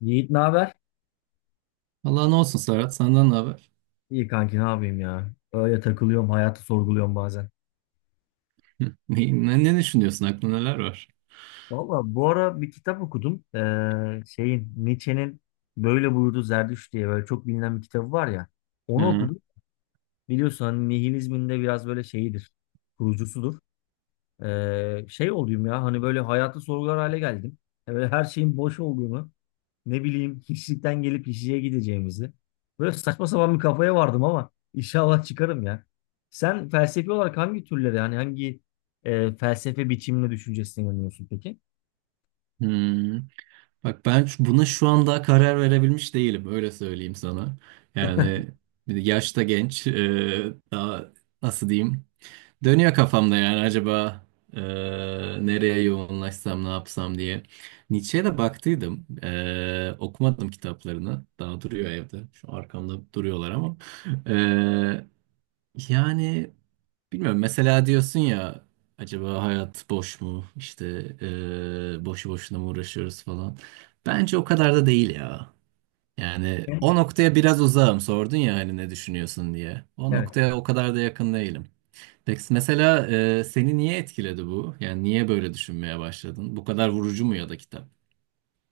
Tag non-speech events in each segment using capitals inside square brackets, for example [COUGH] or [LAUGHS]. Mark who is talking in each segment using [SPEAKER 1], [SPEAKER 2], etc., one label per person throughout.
[SPEAKER 1] Yiğit ne haber?
[SPEAKER 2] Allah ne olsun Serhat, senden ne haber?
[SPEAKER 1] İyi kanki ne yapayım ya? Öyle takılıyorum, hayatı sorguluyorum bazen.
[SPEAKER 2] Hı. Ne düşünüyorsun? Aklında neler var?
[SPEAKER 1] Valla bu ara bir kitap okudum. Şeyin Nietzsche'nin Böyle Buyurdu Zerdüşt diye böyle çok bilinen bir kitabı var ya. Onu
[SPEAKER 2] Ha,
[SPEAKER 1] okudum. Biliyorsun hani nihilizmin de biraz böyle şeyidir. Kurucusudur. Şey olayım ya, hani böyle hayatı sorgular hale geldim. Yani böyle her şeyin boş olduğunu, ne bileyim hiçlikten gelip hiçliğe gideceğimizi. Böyle saçma sapan bir kafaya vardım ama inşallah çıkarım ya. Sen felsefi olarak hangi türlere, yani hangi felsefe biçimine, düşüncesine inanıyorsun peki?
[SPEAKER 2] hmm. Bak ben buna şu an daha karar verebilmiş değilim. Öyle söyleyeyim sana. Yani bir de yaşta genç. Daha nasıl diyeyim? Dönüyor kafamda yani, acaba e, nereye yoğunlaşsam, ne yapsam diye. Nietzsche'ye de baktıydım. Okumadım kitaplarını. Daha duruyor evde. Şu arkamda duruyorlar ama. E, Yani... Bilmiyorum, mesela diyorsun ya, acaba hayat boş mu? İşte boşu boşuna mı uğraşıyoruz falan. Bence o kadar da değil ya. Yani
[SPEAKER 1] Hı?
[SPEAKER 2] o noktaya biraz uzağım, sordun ya hani ne düşünüyorsun diye. O
[SPEAKER 1] Evet.
[SPEAKER 2] noktaya o kadar da yakın değilim. Peki mesela seni niye etkiledi bu? Yani niye böyle düşünmeye başladın? Bu kadar vurucu mu ya da kitap?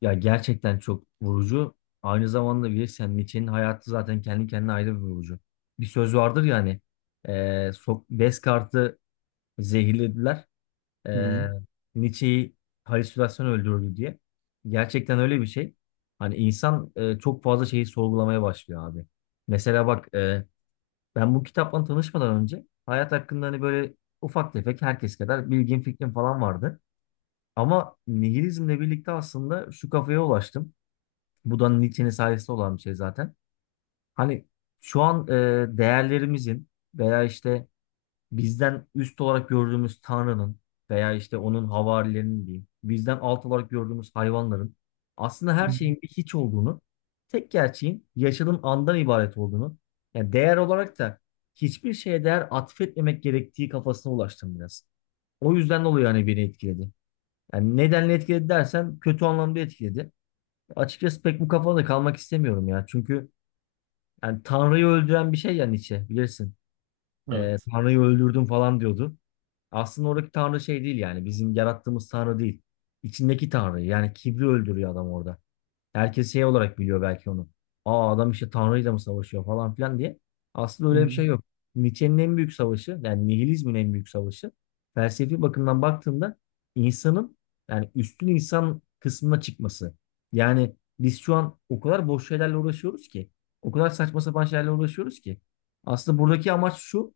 [SPEAKER 1] Ya gerçekten çok vurucu. Aynı zamanda bilirsen Nietzsche'nin hayatı zaten kendi kendine ayrı bir vurucu. Bir söz vardır yani. E, Descartes'i zehirlediler.
[SPEAKER 2] Hı hı.
[SPEAKER 1] e, Nietzsche'yi halüsinasyon öldürdü diye. Gerçekten öyle bir şey. Hani insan çok fazla şeyi sorgulamaya başlıyor abi. Mesela bak, ben bu kitapla tanışmadan önce hayat hakkında hani böyle ufak tefek herkes kadar bilgim, fikrim falan vardı. Ama nihilizmle birlikte aslında şu kafaya ulaştım. Bu da Nietzsche'nin sayesinde olan bir şey zaten. Hani şu an değerlerimizin veya işte bizden üst olarak gördüğümüz Tanrı'nın veya işte onun havarilerinin diyeyim, bizden alt olarak gördüğümüz hayvanların, aslında
[SPEAKER 2] Hı.
[SPEAKER 1] her şeyin bir hiç olduğunu, tek gerçeğin yaşadığın andan ibaret olduğunu, yani değer olarak da hiçbir şeye değer atfetmemek gerektiği kafasına ulaştım biraz. O yüzden dolayı hani beni etkiledi. Yani nedenle etkiledi dersen kötü anlamda etkiledi. Açıkçası pek bu kafada kalmak istemiyorum ya. Çünkü yani Tanrı'yı öldüren bir şey ya Nietzsche, bilirsin.
[SPEAKER 2] Evet.
[SPEAKER 1] Tanrı'yı öldürdüm falan diyordu. Aslında oradaki tanrı şey değil, yani bizim yarattığımız tanrı değil. İçindeki tanrı, yani kibri öldürüyor adam orada. Herkes şey olarak biliyor belki onu. Aa, adam işte Tanrı'yla mı savaşıyor falan filan diye. Aslında
[SPEAKER 2] Hı
[SPEAKER 1] öyle bir
[SPEAKER 2] hı.
[SPEAKER 1] şey yok. Nietzsche'nin en büyük savaşı, yani nihilizmin en büyük savaşı, felsefi bakımdan baktığında insanın, yani üstün insan kısmına çıkması. Yani biz şu an o kadar boş şeylerle uğraşıyoruz ki, o kadar saçma sapan şeylerle uğraşıyoruz ki aslında buradaki amaç şu: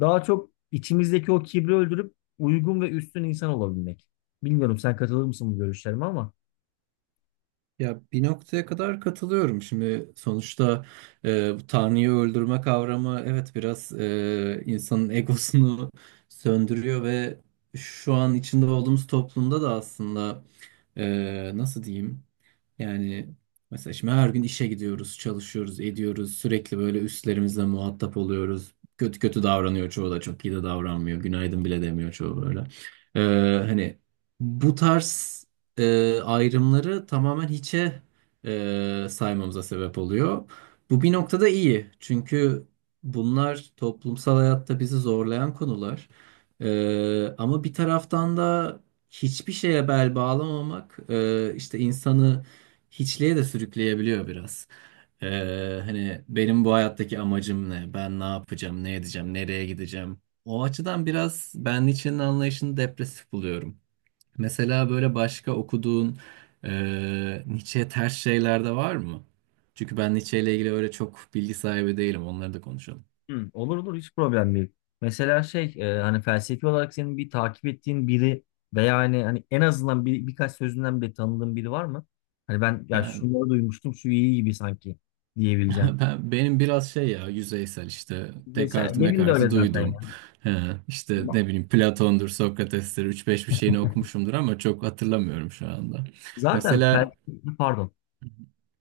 [SPEAKER 1] daha çok içimizdeki o kibri öldürüp uygun ve üstün insan olabilmek. Bilmiyorum sen katılır mısın bu görüşlerime ama.
[SPEAKER 2] Ya, bir noktaya kadar katılıyorum. Şimdi sonuçta bu Tanrı'yı öldürme kavramı evet biraz insanın egosunu söndürüyor ve şu an içinde olduğumuz toplumda da aslında nasıl diyeyim? Yani mesela şimdi her gün işe gidiyoruz, çalışıyoruz, ediyoruz. Sürekli böyle üstlerimizle muhatap oluyoruz. Kötü kötü davranıyor çoğu da, çok iyi de davranmıyor. Günaydın bile demiyor çoğu böyle. Ee, Hani bu tarz ayrımları tamamen hiçe saymamıza sebep oluyor. Bu bir noktada iyi. Çünkü bunlar toplumsal hayatta bizi zorlayan konular. Ama bir taraftan da hiçbir şeye bel bağlamamak işte insanı hiçliğe de sürükleyebiliyor biraz. Hani benim bu hayattaki amacım ne? Ben ne yapacağım? Ne edeceğim? Nereye gideceğim? O açıdan biraz ben Nietzsche'nin anlayışını depresif buluyorum. Mesela böyle başka okuduğun Nietzsche'ye ters şeyler de var mı? Çünkü ben Nietzsche ile ilgili öyle çok bilgi sahibi değilim. Onları da konuşalım.
[SPEAKER 1] Hı, olur olur, hiç problem değil. Mesela şey, hani felsefi olarak senin bir takip ettiğin biri veya hani, en azından birkaç sözünden bile tanıdığın biri var mı? Hani ben ya
[SPEAKER 2] Yani
[SPEAKER 1] şunları duymuştum, şu iyi gibi sanki diyebileceğim.
[SPEAKER 2] [LAUGHS] Benim biraz şey ya, yüzeysel. İşte
[SPEAKER 1] Mesela
[SPEAKER 2] Descartes'i
[SPEAKER 1] benim de öyle
[SPEAKER 2] Mekart'ı
[SPEAKER 1] zaten ya.
[SPEAKER 2] duydum. Ee, işte ne bileyim, Platon'dur, Sokrates'tir üç beş bir şeyini okumuşumdur ama çok hatırlamıyorum şu anda.
[SPEAKER 1] Zaten
[SPEAKER 2] Mesela
[SPEAKER 1] felsefi, pardon.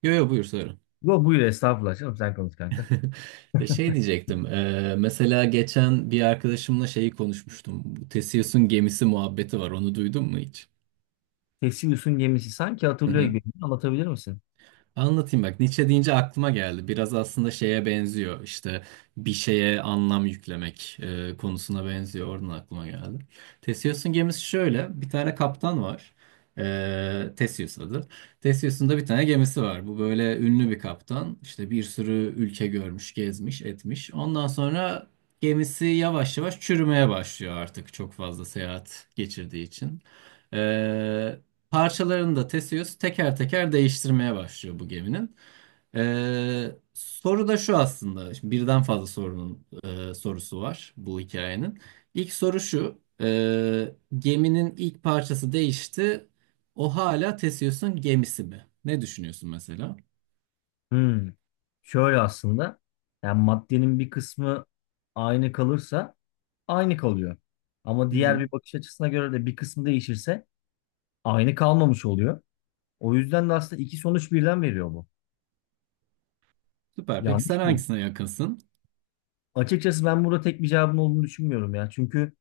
[SPEAKER 2] yo yo, buyur söyle.
[SPEAKER 1] Yo, buyur estağfurullah canım, sen konuş kanka.
[SPEAKER 2] [LAUGHS] Ve şey diyecektim, mesela geçen bir arkadaşımla şeyi konuşmuştum. Bu Theseus'un gemisi muhabbeti var, onu duydun mu hiç?
[SPEAKER 1] Theseus'un gemisi sanki hatırlıyor gibi.
[SPEAKER 2] [LAUGHS]
[SPEAKER 1] Anlatabilir misin?
[SPEAKER 2] Anlatayım, bak Nietzsche deyince aklıma geldi. Biraz aslında şeye benziyor, işte bir şeye anlam yüklemek konusuna benziyor. Oradan aklıma geldi. Theseus'un gemisi şöyle: bir tane kaptan var. Theseus adı. Theseus'un da bir tane gemisi var. Bu böyle ünlü bir kaptan. İşte bir sürü ülke görmüş, gezmiş, etmiş. Ondan sonra gemisi yavaş yavaş çürümeye başlıyor artık, çok fazla seyahat geçirdiği için. E, Parçalarını da Theseus teker teker değiştirmeye başlıyor bu geminin. Soru da şu aslında. Şimdi birden fazla sorunun sorusu var bu hikayenin. İlk soru şu: geminin ilk parçası değişti. O hala Theseus'un gemisi mi? Ne düşünüyorsun mesela?
[SPEAKER 1] Hmm. Şöyle aslında, yani maddenin bir kısmı aynı kalırsa aynı kalıyor. Ama
[SPEAKER 2] Hı
[SPEAKER 1] diğer
[SPEAKER 2] hı.
[SPEAKER 1] bir bakış açısına göre de bir kısmı değişirse aynı kalmamış oluyor. O yüzden de aslında iki sonuç birden veriyor bu.
[SPEAKER 2] Süper. Peki sen
[SPEAKER 1] Yanlış mı?
[SPEAKER 2] hangisine yakınsın?
[SPEAKER 1] Açıkçası ben burada tek bir cevabın olduğunu düşünmüyorum ya. Çünkü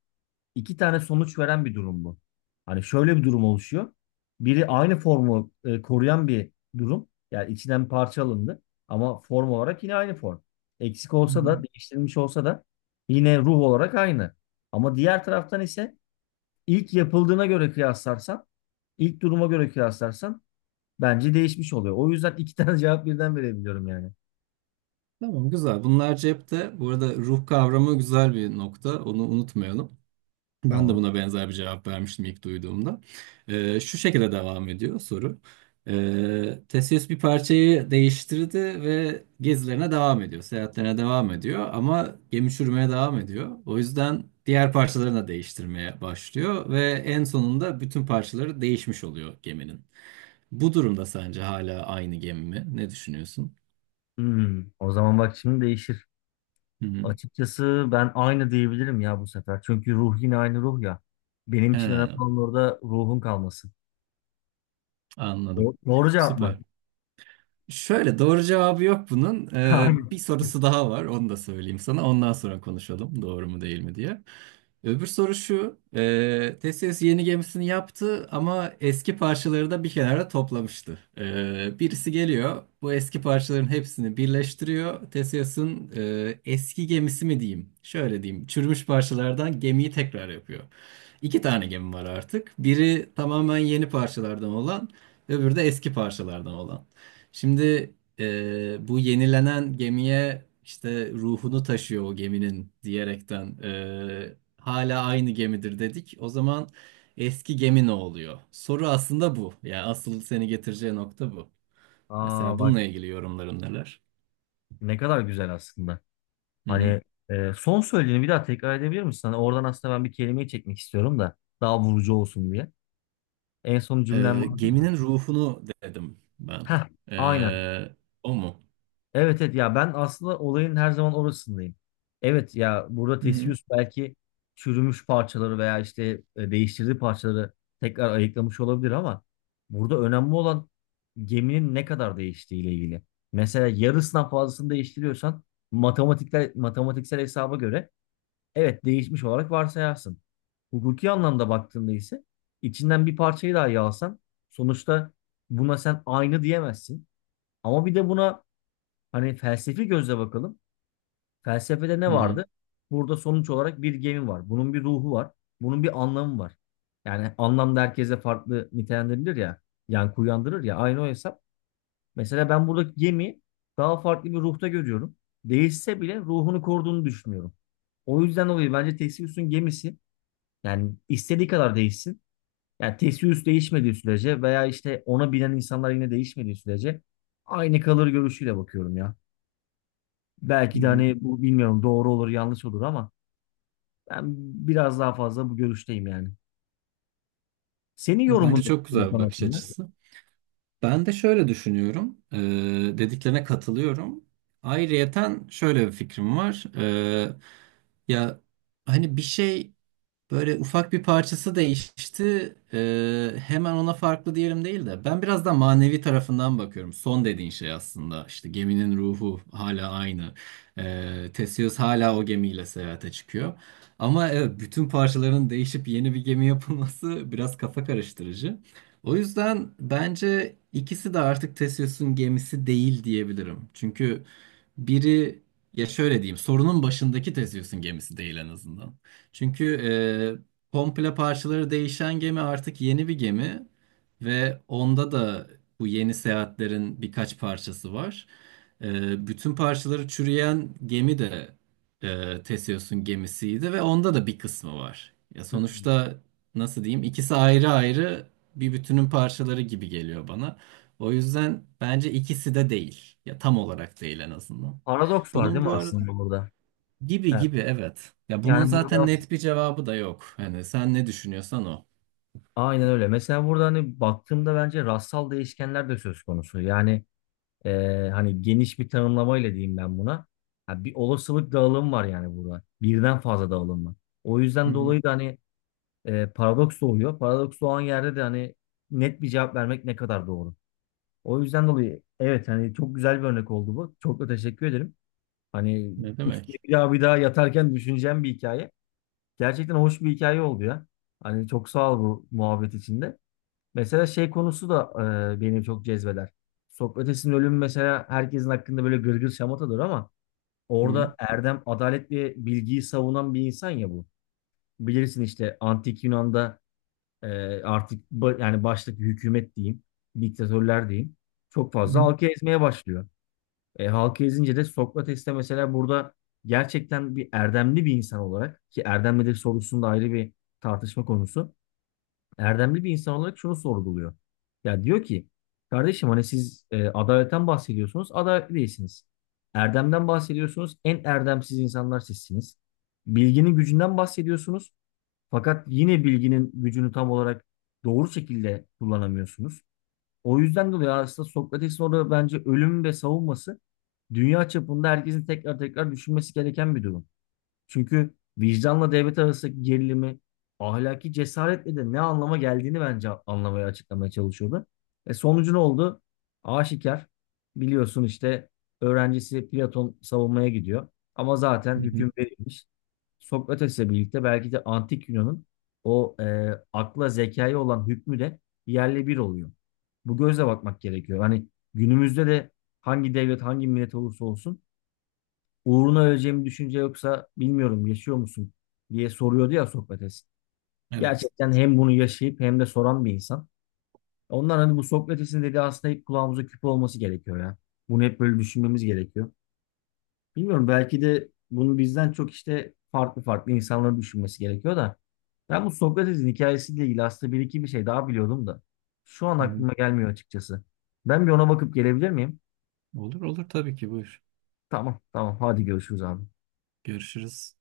[SPEAKER 1] iki tane sonuç veren bir durum bu. Hani şöyle bir durum oluşuyor. Biri aynı formu koruyan bir durum. Yani içinden parça alındı. Ama form olarak yine aynı form. Eksik
[SPEAKER 2] Hı
[SPEAKER 1] olsa
[SPEAKER 2] hı.
[SPEAKER 1] da, değiştirilmiş olsa da yine ruh olarak aynı. Ama diğer taraftan ise ilk yapıldığına göre kıyaslarsan, ilk duruma göre kıyaslarsan bence değişmiş oluyor. O yüzden iki tane [LAUGHS] cevap birden verebiliyorum yani.
[SPEAKER 2] Tamam, güzel. Bunlar cepte. Bu arada ruh kavramı güzel bir nokta, onu unutmayalım. Ben de
[SPEAKER 1] Tamam.
[SPEAKER 2] buna benzer bir cevap vermiştim ilk duyduğumda. Şu şekilde devam ediyor soru. Theseus bir parçayı değiştirdi ve gezilerine devam ediyor, seyahatlerine devam ediyor ama gemi çürümeye devam ediyor. O yüzden diğer parçalarını da değiştirmeye başlıyor ve en sonunda bütün parçaları değişmiş oluyor geminin. Bu durumda sence hala aynı gemi mi? Ne düşünüyorsun?
[SPEAKER 1] Hmm, o zaman bak şimdi değişir.
[SPEAKER 2] Hı hı.
[SPEAKER 1] Açıkçası ben aynı diyebilirim ya bu sefer. Çünkü ruh yine aynı ruh ya. Benim için önemli
[SPEAKER 2] He,
[SPEAKER 1] olan orada ruhun kalması.
[SPEAKER 2] anladım.
[SPEAKER 1] Doğru cevap mı?
[SPEAKER 2] Süper. Şöyle, doğru cevabı yok bunun.
[SPEAKER 1] [LAUGHS] Aynen.
[SPEAKER 2] Bir sorusu daha var, onu da söyleyeyim sana. Ondan sonra konuşalım doğru mu değil mi diye. Öbür soru şu. Theseus yeni gemisini yaptı ama eski parçaları da bir kenara toplamıştı. Birisi geliyor. Bu eski parçaların hepsini birleştiriyor. Theseus'un eski gemisi mi diyeyim? Şöyle diyeyim: çürümüş parçalardan gemiyi tekrar yapıyor. İki tane gemi var artık. Biri tamamen yeni parçalardan olan, öbürü de eski parçalardan olan. Şimdi bu yenilenen gemiye, işte ruhunu taşıyor o geminin diyerekten hala aynı gemidir dedik. O zaman eski gemi ne oluyor? Soru aslında bu. Yani asıl seni getireceği nokta bu.
[SPEAKER 1] Aa
[SPEAKER 2] Mesela
[SPEAKER 1] bak,
[SPEAKER 2] bununla ilgili yorumların neler?
[SPEAKER 1] ne kadar güzel aslında.
[SPEAKER 2] Hı hı.
[SPEAKER 1] Hani son söylediğini bir daha tekrar edebilir misin? Hani oradan aslında ben bir kelimeyi çekmek istiyorum da daha vurucu olsun diye. En son cümlem vardı ya.
[SPEAKER 2] Geminin ruhunu dedim ben.
[SPEAKER 1] Heh, aynen.
[SPEAKER 2] E, O mu?
[SPEAKER 1] Evet evet ya, ben aslında olayın her zaman orasındayım. Evet ya, burada
[SPEAKER 2] Hı hı.
[SPEAKER 1] Theseus belki çürümüş parçaları veya işte değiştirdiği parçaları tekrar ayıklamış olabilir ama burada önemli olan geminin ne kadar değiştiğiyle ilgili. Mesela yarısından fazlasını değiştiriyorsan matematiksel hesaba göre evet değişmiş olarak varsayarsın. Hukuki anlamda baktığında ise içinden bir parçayı daha yalsan sonuçta buna sen aynı diyemezsin. Ama bir de buna hani felsefi gözle bakalım. Felsefede ne
[SPEAKER 2] Hı hı.
[SPEAKER 1] vardı? Burada sonuç olarak bir gemi var. Bunun bir ruhu var. Bunun bir anlamı var. Yani anlam da herkese farklı nitelendirilir ya. Yankı uyandırır ya. Aynı o hesap. Mesela ben buradaki gemiyi daha farklı bir ruhta görüyorum. Değişse bile ruhunu koruduğunu düşünüyorum. O yüzden dolayı bence Theseus'un gemisi, yani istediği kadar değişsin. Yani Theseus değişmediği sürece veya işte ona binen insanlar yine değişmediği sürece aynı kalır görüşüyle bakıyorum ya.
[SPEAKER 2] Hı
[SPEAKER 1] Belki de
[SPEAKER 2] hı.
[SPEAKER 1] hani bu, bilmiyorum, doğru olur yanlış olur ama ben biraz daha fazla bu görüşteyim yani. Senin yorumun
[SPEAKER 2] Bence
[SPEAKER 1] ne
[SPEAKER 2] çok
[SPEAKER 1] bu
[SPEAKER 2] güzel bir
[SPEAKER 1] konu
[SPEAKER 2] bakış
[SPEAKER 1] hakkında?
[SPEAKER 2] açısı. Ben de şöyle düşünüyorum. Dediklerine katılıyorum. Ayrıyeten şöyle bir fikrim var. Ya, hani bir şey, böyle ufak bir parçası değişti. Hemen ona farklı diyelim değil de, ben biraz da manevi tarafından bakıyorum. Son dediğin şey aslında: İşte geminin ruhu hala aynı. Theseus hala o gemiyle seyahate çıkıyor. Ama evet, bütün parçaların değişip yeni bir gemi yapılması [LAUGHS] biraz kafa karıştırıcı. O yüzden bence ikisi de artık Theseus'un gemisi değil diyebilirim. Çünkü biri, ya şöyle diyeyim, sorunun başındaki Theseus'un gemisi değil en azından. Çünkü komple parçaları değişen gemi artık yeni bir gemi ve onda da bu yeni seyahatlerin birkaç parçası var. Bütün parçaları çürüyen gemi de Theseus'un gemisiydi ve onda da bir kısmı var. Ya
[SPEAKER 1] Hmm.
[SPEAKER 2] sonuçta nasıl diyeyim, ikisi ayrı ayrı bir bütünün parçaları gibi geliyor bana. O yüzden bence ikisi de değil. Ya, tam olarak değil en azından.
[SPEAKER 1] Paradoks var
[SPEAKER 2] Bunun
[SPEAKER 1] değil mi
[SPEAKER 2] bu arada
[SPEAKER 1] aslında burada?
[SPEAKER 2] gibi
[SPEAKER 1] Evet.
[SPEAKER 2] gibi, evet. Ya bunun
[SPEAKER 1] Yani
[SPEAKER 2] zaten
[SPEAKER 1] burada
[SPEAKER 2] net bir cevabı da yok. Hani sen ne düşünüyorsan o.
[SPEAKER 1] aynen öyle. Mesela burada hani baktığımda bence rastsal değişkenler de söz konusu. Yani, hani geniş bir tanımlamayla diyeyim ben buna. Ha, bir olasılık dağılımı var yani burada. Birden fazla dağılım var. O
[SPEAKER 2] Hı
[SPEAKER 1] yüzden
[SPEAKER 2] hı.
[SPEAKER 1] dolayı da hani paradoks doğuyor. Paradoks doğan yerde de hani net bir cevap vermek ne kadar doğru? O yüzden dolayı evet, hani çok güzel bir örnek oldu bu. Çok da teşekkür ederim. Hani
[SPEAKER 2] Ne
[SPEAKER 1] üstüne
[SPEAKER 2] demek?
[SPEAKER 1] bir daha bir daha yatarken düşüneceğim bir hikaye. Gerçekten hoş bir hikaye oldu ya. Hani çok sağ ol bu muhabbet içinde. Mesela şey konusu da beni çok cezbeder. Sokrates'in ölümü mesela, herkesin hakkında böyle gırgır şamatadır ama
[SPEAKER 2] Hı hı.
[SPEAKER 1] orada erdem, adalet ve bilgiyi savunan bir insan ya bu. Bilirsin işte antik Yunan'da, e, artık yani baştaki hükümet diyeyim, diktatörler diyeyim, çok
[SPEAKER 2] Hı
[SPEAKER 1] fazla
[SPEAKER 2] hı.
[SPEAKER 1] halkı ezmeye başlıyor. E, halka ezince de Sokrates'te mesela burada gerçekten bir erdemli bir insan olarak, ki erdem nedir sorusunda ayrı bir tartışma konusu. Erdemli bir insan olarak şunu sorguluyor. Ya diyor ki, kardeşim hani siz adaletten bahsediyorsunuz, adaletli değilsiniz. Erdemden bahsediyorsunuz, en erdemsiz insanlar sizsiniz. Bilginin gücünden bahsediyorsunuz fakat yine bilginin gücünü tam olarak doğru şekilde kullanamıyorsunuz. O yüzden dolayı aslında Sokrates'in orada bence ölüm ve savunması dünya çapında herkesin tekrar tekrar düşünmesi gereken bir durum. Çünkü vicdanla devlet arasındaki gerilimi, ahlaki cesaretle de ne anlama geldiğini bence anlamaya, açıklamaya çalışıyordu. E, sonucu ne oldu? Aşikar, biliyorsun işte öğrencisi Platon savunmaya gidiyor. Ama zaten
[SPEAKER 2] Hı hı.
[SPEAKER 1] hüküm verilmiş. Sokrates'le birlikte belki de antik Yunan'ın o akla, zekaya olan hükmü de yerle bir oluyor. Bu gözle bakmak gerekiyor. Hani günümüzde de hangi devlet hangi millet olursa olsun uğruna öleceğimi düşünce yoksa bilmiyorum yaşıyor musun diye soruyordu ya Sokrates.
[SPEAKER 2] Evet.
[SPEAKER 1] Gerçekten hem bunu yaşayıp hem de soran bir insan. Ondan hani bu Sokrates'in dediği aslında hep kulağımıza küpe olması gerekiyor ya. Bunu hep böyle düşünmemiz gerekiyor. Bilmiyorum, belki de bunu bizden çok işte farklı farklı insanların düşünmesi gerekiyor da. Ben bu Sokrates'in hikayesiyle ilgili aslında bir iki bir şey daha biliyordum da. Şu an
[SPEAKER 2] Hı hı.
[SPEAKER 1] aklıma gelmiyor açıkçası. Ben bir ona bakıp gelebilir miyim?
[SPEAKER 2] Olur olur, tabii ki buyur.
[SPEAKER 1] Tamam tamam, hadi görüşürüz abi.
[SPEAKER 2] Görüşürüz.